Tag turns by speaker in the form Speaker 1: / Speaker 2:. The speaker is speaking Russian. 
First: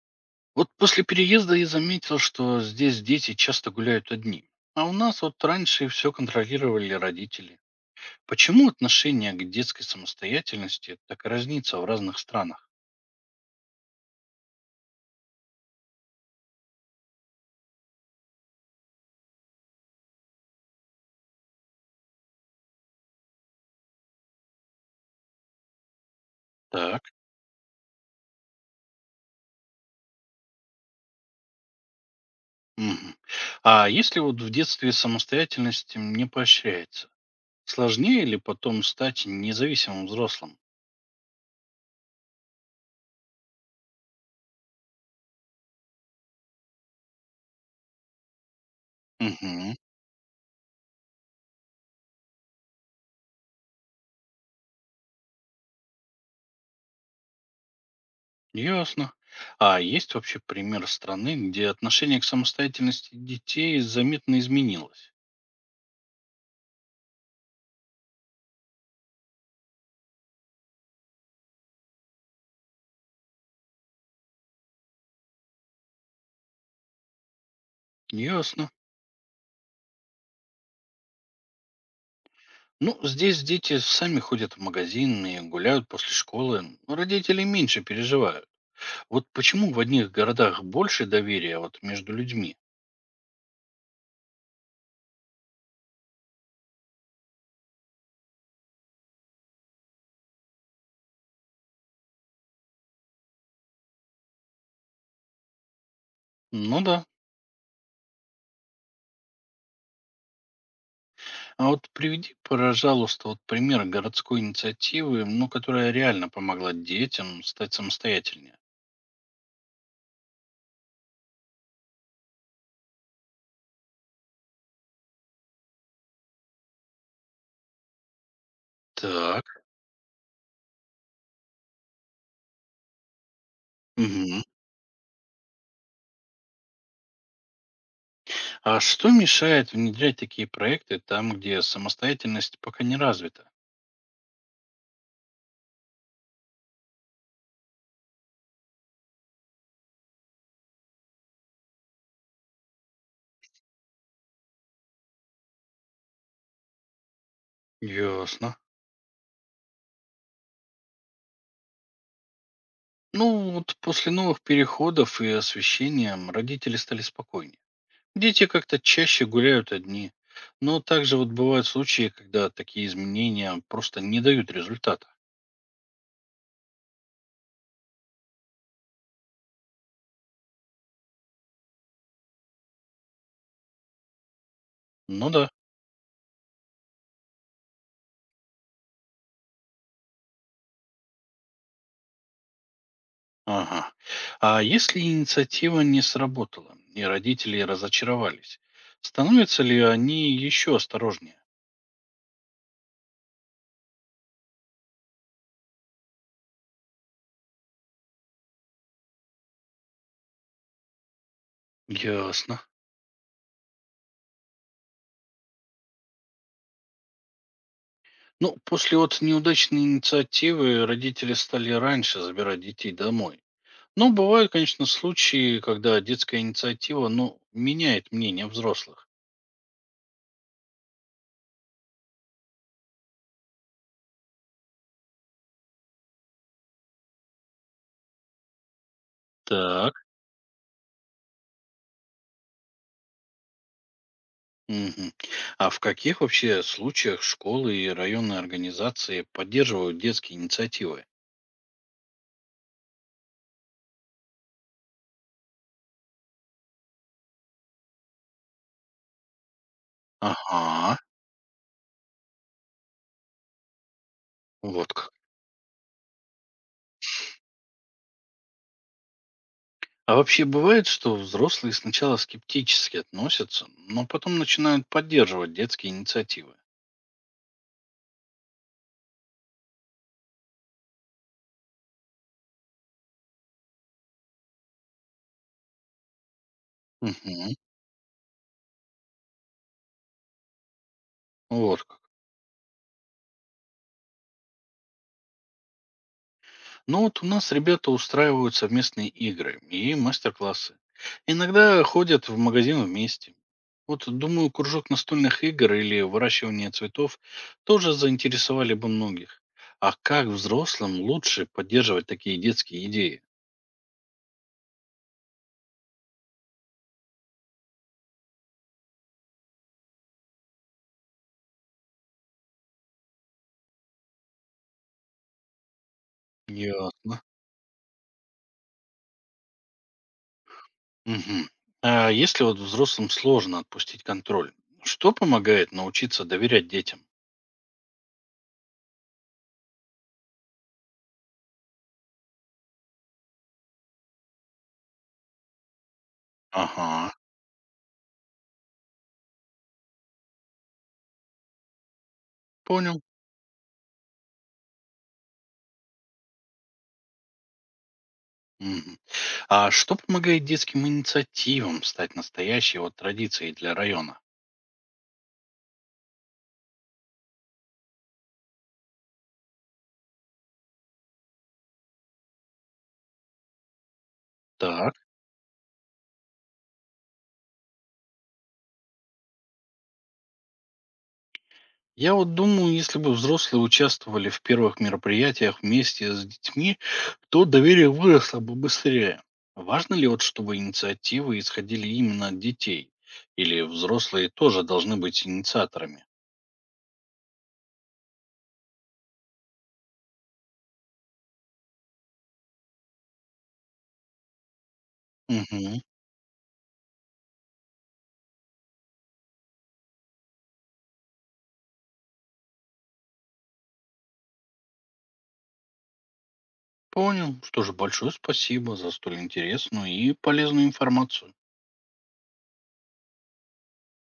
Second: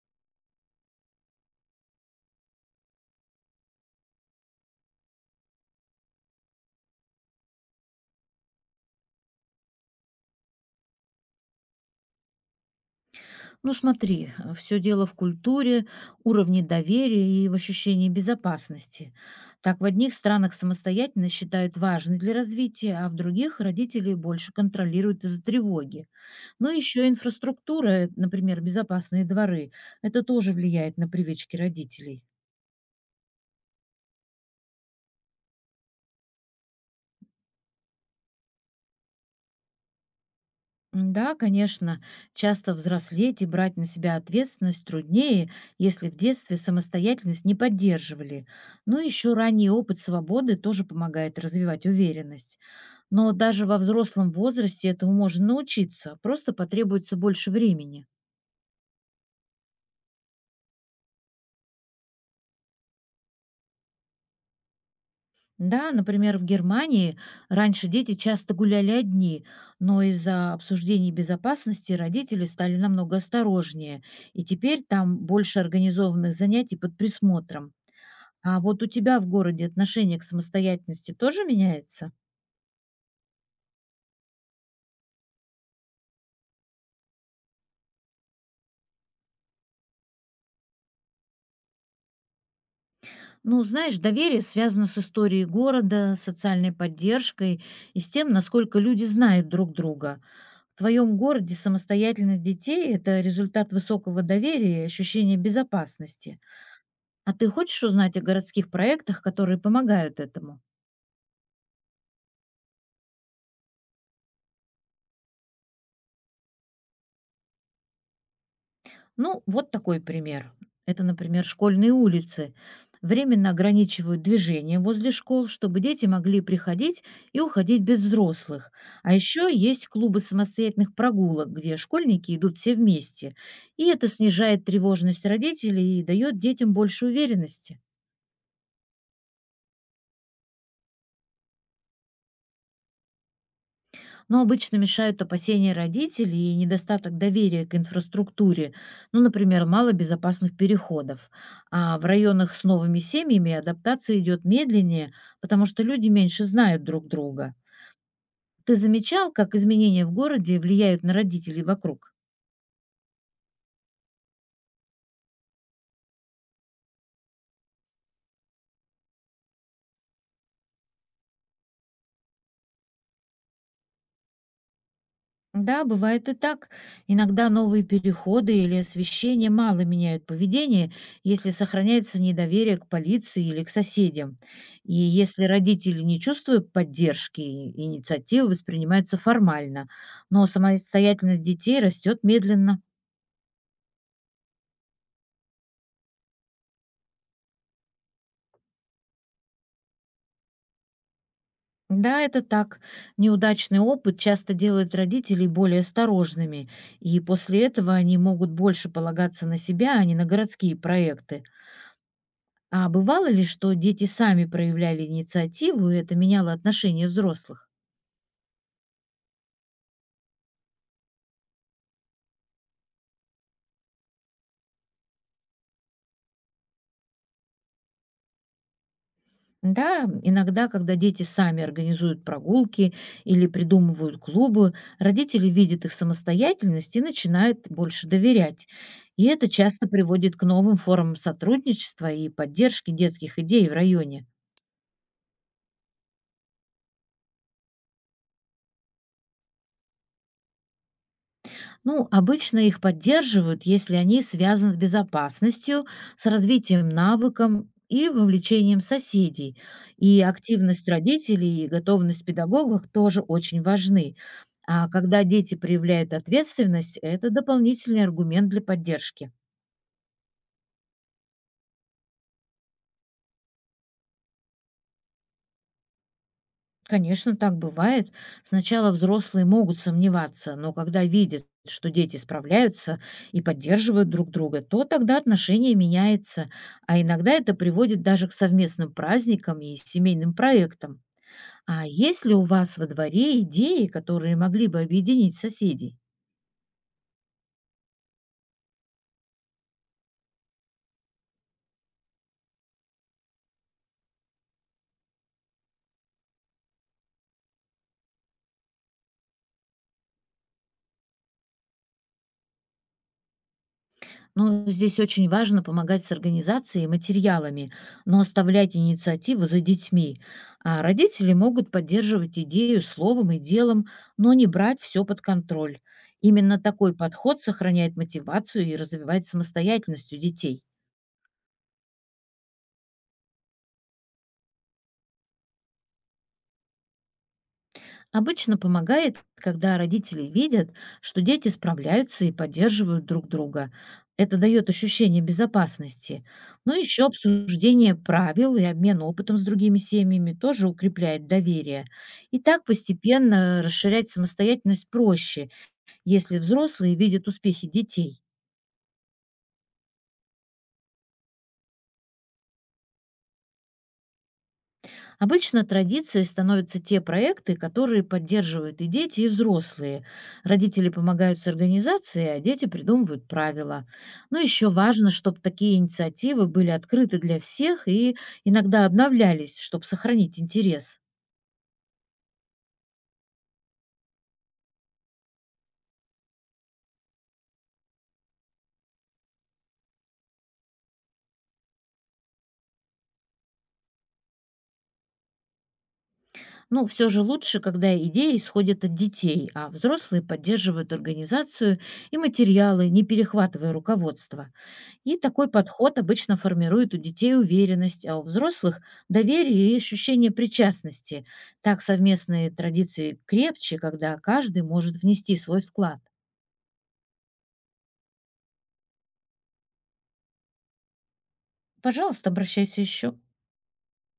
Speaker 1: Вот после переезда я заметил, что здесь дети часто гуляют одни. А у нас вот раньше все контролировали родители. Почему отношение к детской самостоятельности так разнится в разных странах?
Speaker 2: Ну смотри, все дело в культуре, уровне доверия и в ощущении безопасности. Так в одних странах самостоятельность считают важной для развития, а в других родители больше контролируют из-за тревоги. Но
Speaker 1: Так.
Speaker 2: еще инфраструктура, например, безопасные дворы, это тоже влияет на привычки родителей.
Speaker 1: Мгм. А если вот в детстве самостоятельность не поощряется, сложнее ли потом стать независимым взрослым?
Speaker 2: Да, конечно, часто взрослеть и брать на себя ответственность труднее, если в детстве самостоятельность не поддерживали. Но еще ранний
Speaker 1: Угу.
Speaker 2: опыт свободы тоже помогает развивать уверенность. Но даже во взрослом возрасте этому можно научиться, просто потребуется больше времени.
Speaker 1: Ясно. А есть вообще пример страны, где отношение к самостоятельности детей заметно изменилось?
Speaker 2: Да, например, в Германии раньше дети часто гуляли одни, но из-за обсуждений безопасности родители стали намного осторожнее, и теперь там больше организованных занятий под присмотром. А
Speaker 1: Ясно.
Speaker 2: вот у тебя в городе отношение к самостоятельности тоже меняется?
Speaker 1: Ну, здесь дети сами ходят в магазин и гуляют после школы. Но родители меньше переживают. Вот почему в одних городах больше доверия а вот между людьми?
Speaker 2: Ну, знаешь, доверие связано с историей города, социальной поддержкой и с тем, насколько люди знают друг друга. В твоем городе самостоятельность детей — это результат высокого доверия и ощущения безопасности.
Speaker 1: Ну да.
Speaker 2: А ты хочешь узнать о городских проектах, которые помогают этому?
Speaker 1: А вот приведи, пожалуйста, вот пример городской инициативы, ну, которая реально помогла детям стать самостоятельнее.
Speaker 2: Ну, вот такой пример. Это, например, школьные улицы. Временно ограничивают движение возле школ, чтобы дети могли приходить и уходить без взрослых. А еще
Speaker 1: Так.
Speaker 2: есть клубы самостоятельных прогулок, где школьники идут все вместе. И это
Speaker 1: Мгм.
Speaker 2: снижает тревожность родителей и дает детям больше уверенности.
Speaker 1: А что мешает внедрять такие проекты там, где самостоятельность пока не развита?
Speaker 2: Но обычно мешают опасения родителей и недостаток доверия к инфраструктуре, ну, например, мало безопасных переходов. А в районах с новыми семьями адаптация идет медленнее, потому что люди меньше знают друг друга.
Speaker 1: Ясно.
Speaker 2: Ты замечал, как изменения в городе влияют на родителей вокруг?
Speaker 1: Ну, вот после новых переходов и освещения родители стали спокойнее. Дети как-то чаще гуляют одни. Но также вот бывают случаи, когда такие изменения просто не дают результата.
Speaker 2: Да, бывает и так. Иногда новые переходы или освещение мало меняют поведение, если сохраняется недоверие к полиции или к соседям. И
Speaker 1: Ну
Speaker 2: если
Speaker 1: да.
Speaker 2: родители не чувствуют поддержки, инициативы воспринимаются формально, но самостоятельность детей растет медленно.
Speaker 1: Ага. А если инициатива не сработала, и родители разочаровались, становятся ли они еще осторожнее?
Speaker 2: Да, это так. Неудачный опыт часто делает родителей более осторожными, и после этого они могут больше полагаться на себя, а не на городские проекты.
Speaker 1: Ясно.
Speaker 2: А бывало ли, что дети сами проявляли инициативу, и это меняло отношение взрослых?
Speaker 1: Ну, после вот неудачной инициативы родители стали раньше забирать детей домой. Но бывают, конечно, случаи, когда детская инициатива, ну, меняет мнение взрослых.
Speaker 2: Да, иногда, когда дети сами организуют прогулки или придумывают клубы, родители видят их самостоятельность и начинают больше доверять. И это часто
Speaker 1: Так.
Speaker 2: приводит к новым формам сотрудничества и поддержки детских идей в районе.
Speaker 1: Мгм. А в каких вообще случаях школы и районные организации поддерживают детские инициативы?
Speaker 2: Ну, обычно их поддерживают, если они связаны с безопасностью, с развитием навыком или вовлечением соседей. И активность
Speaker 1: Ага,
Speaker 2: родителей и готовность педагогов тоже очень важны. А
Speaker 1: вот как.
Speaker 2: когда дети проявляют ответственность, это дополнительный аргумент для поддержки.
Speaker 1: А вообще бывает, что взрослые сначала скептически относятся, но потом начинают поддерживать детские инициативы.
Speaker 2: Конечно, так бывает. Сначала взрослые могут сомневаться, но когда видят, что дети справляются и поддерживают друг друга, то тогда отношение меняется, а иногда
Speaker 1: Угу.
Speaker 2: это приводит даже к совместным праздникам и семейным проектам.
Speaker 1: Вот
Speaker 2: А
Speaker 1: как.
Speaker 2: есть ли у вас во дворе идеи, которые могли бы объединить соседей?
Speaker 1: Ну вот у нас ребята устраивают совместные игры и мастер-классы. Иногда ходят в магазин вместе. Вот думаю, кружок настольных игр или выращивание цветов тоже заинтересовали бы многих. А как взрослым лучше поддерживать такие детские идеи?
Speaker 2: Ну, здесь очень важно помогать с организацией и материалами, но оставлять инициативу за детьми. А родители могут поддерживать идею словом и делом, но не брать все под контроль. Именно такой
Speaker 1: Ясно.
Speaker 2: подход сохраняет мотивацию и развивает самостоятельность у детей.
Speaker 1: Мгм. А если вот взрослым сложно отпустить контроль, что помогает научиться доверять детям?
Speaker 2: Обычно помогает, когда родители видят, что дети справляются и поддерживают друг друга. Это дает ощущение безопасности. Но
Speaker 1: Ага,
Speaker 2: еще обсуждение правил и обмен опытом с другими семьями тоже укрепляет доверие. И так
Speaker 1: понял.
Speaker 2: постепенно расширять самостоятельность проще, если взрослые видят успехи детей.
Speaker 1: Мгм. А что помогает детским инициативам стать настоящей вот традицией для района?
Speaker 2: Обычно традицией становятся те проекты, которые поддерживают и дети, и взрослые. Родители помогают с организацией, а дети придумывают правила. Но еще
Speaker 1: Так.
Speaker 2: важно, чтобы такие инициативы были открыты для всех и иногда обновлялись, чтобы сохранить интерес.
Speaker 1: Я вот думаю, если бы взрослые участвовали в первых мероприятиях вместе с детьми, то доверие выросло бы быстрее. Важно ли вот, чтобы инициативы исходили именно от детей? Или взрослые тоже должны быть инициаторами?
Speaker 2: Но все же лучше, когда идеи исходят от детей, а взрослые поддерживают организацию и материалы, не перехватывая руководство. И такой
Speaker 1: Угу,
Speaker 2: подход обычно формирует у детей уверенность, а у взрослых — доверие и ощущение причастности. Так совместные традиции крепче, когда каждый может внести свой вклад.
Speaker 1: понял. Что же, большое спасибо за столь интересную и полезную информацию.
Speaker 2: Пожалуйста, обращайся еще.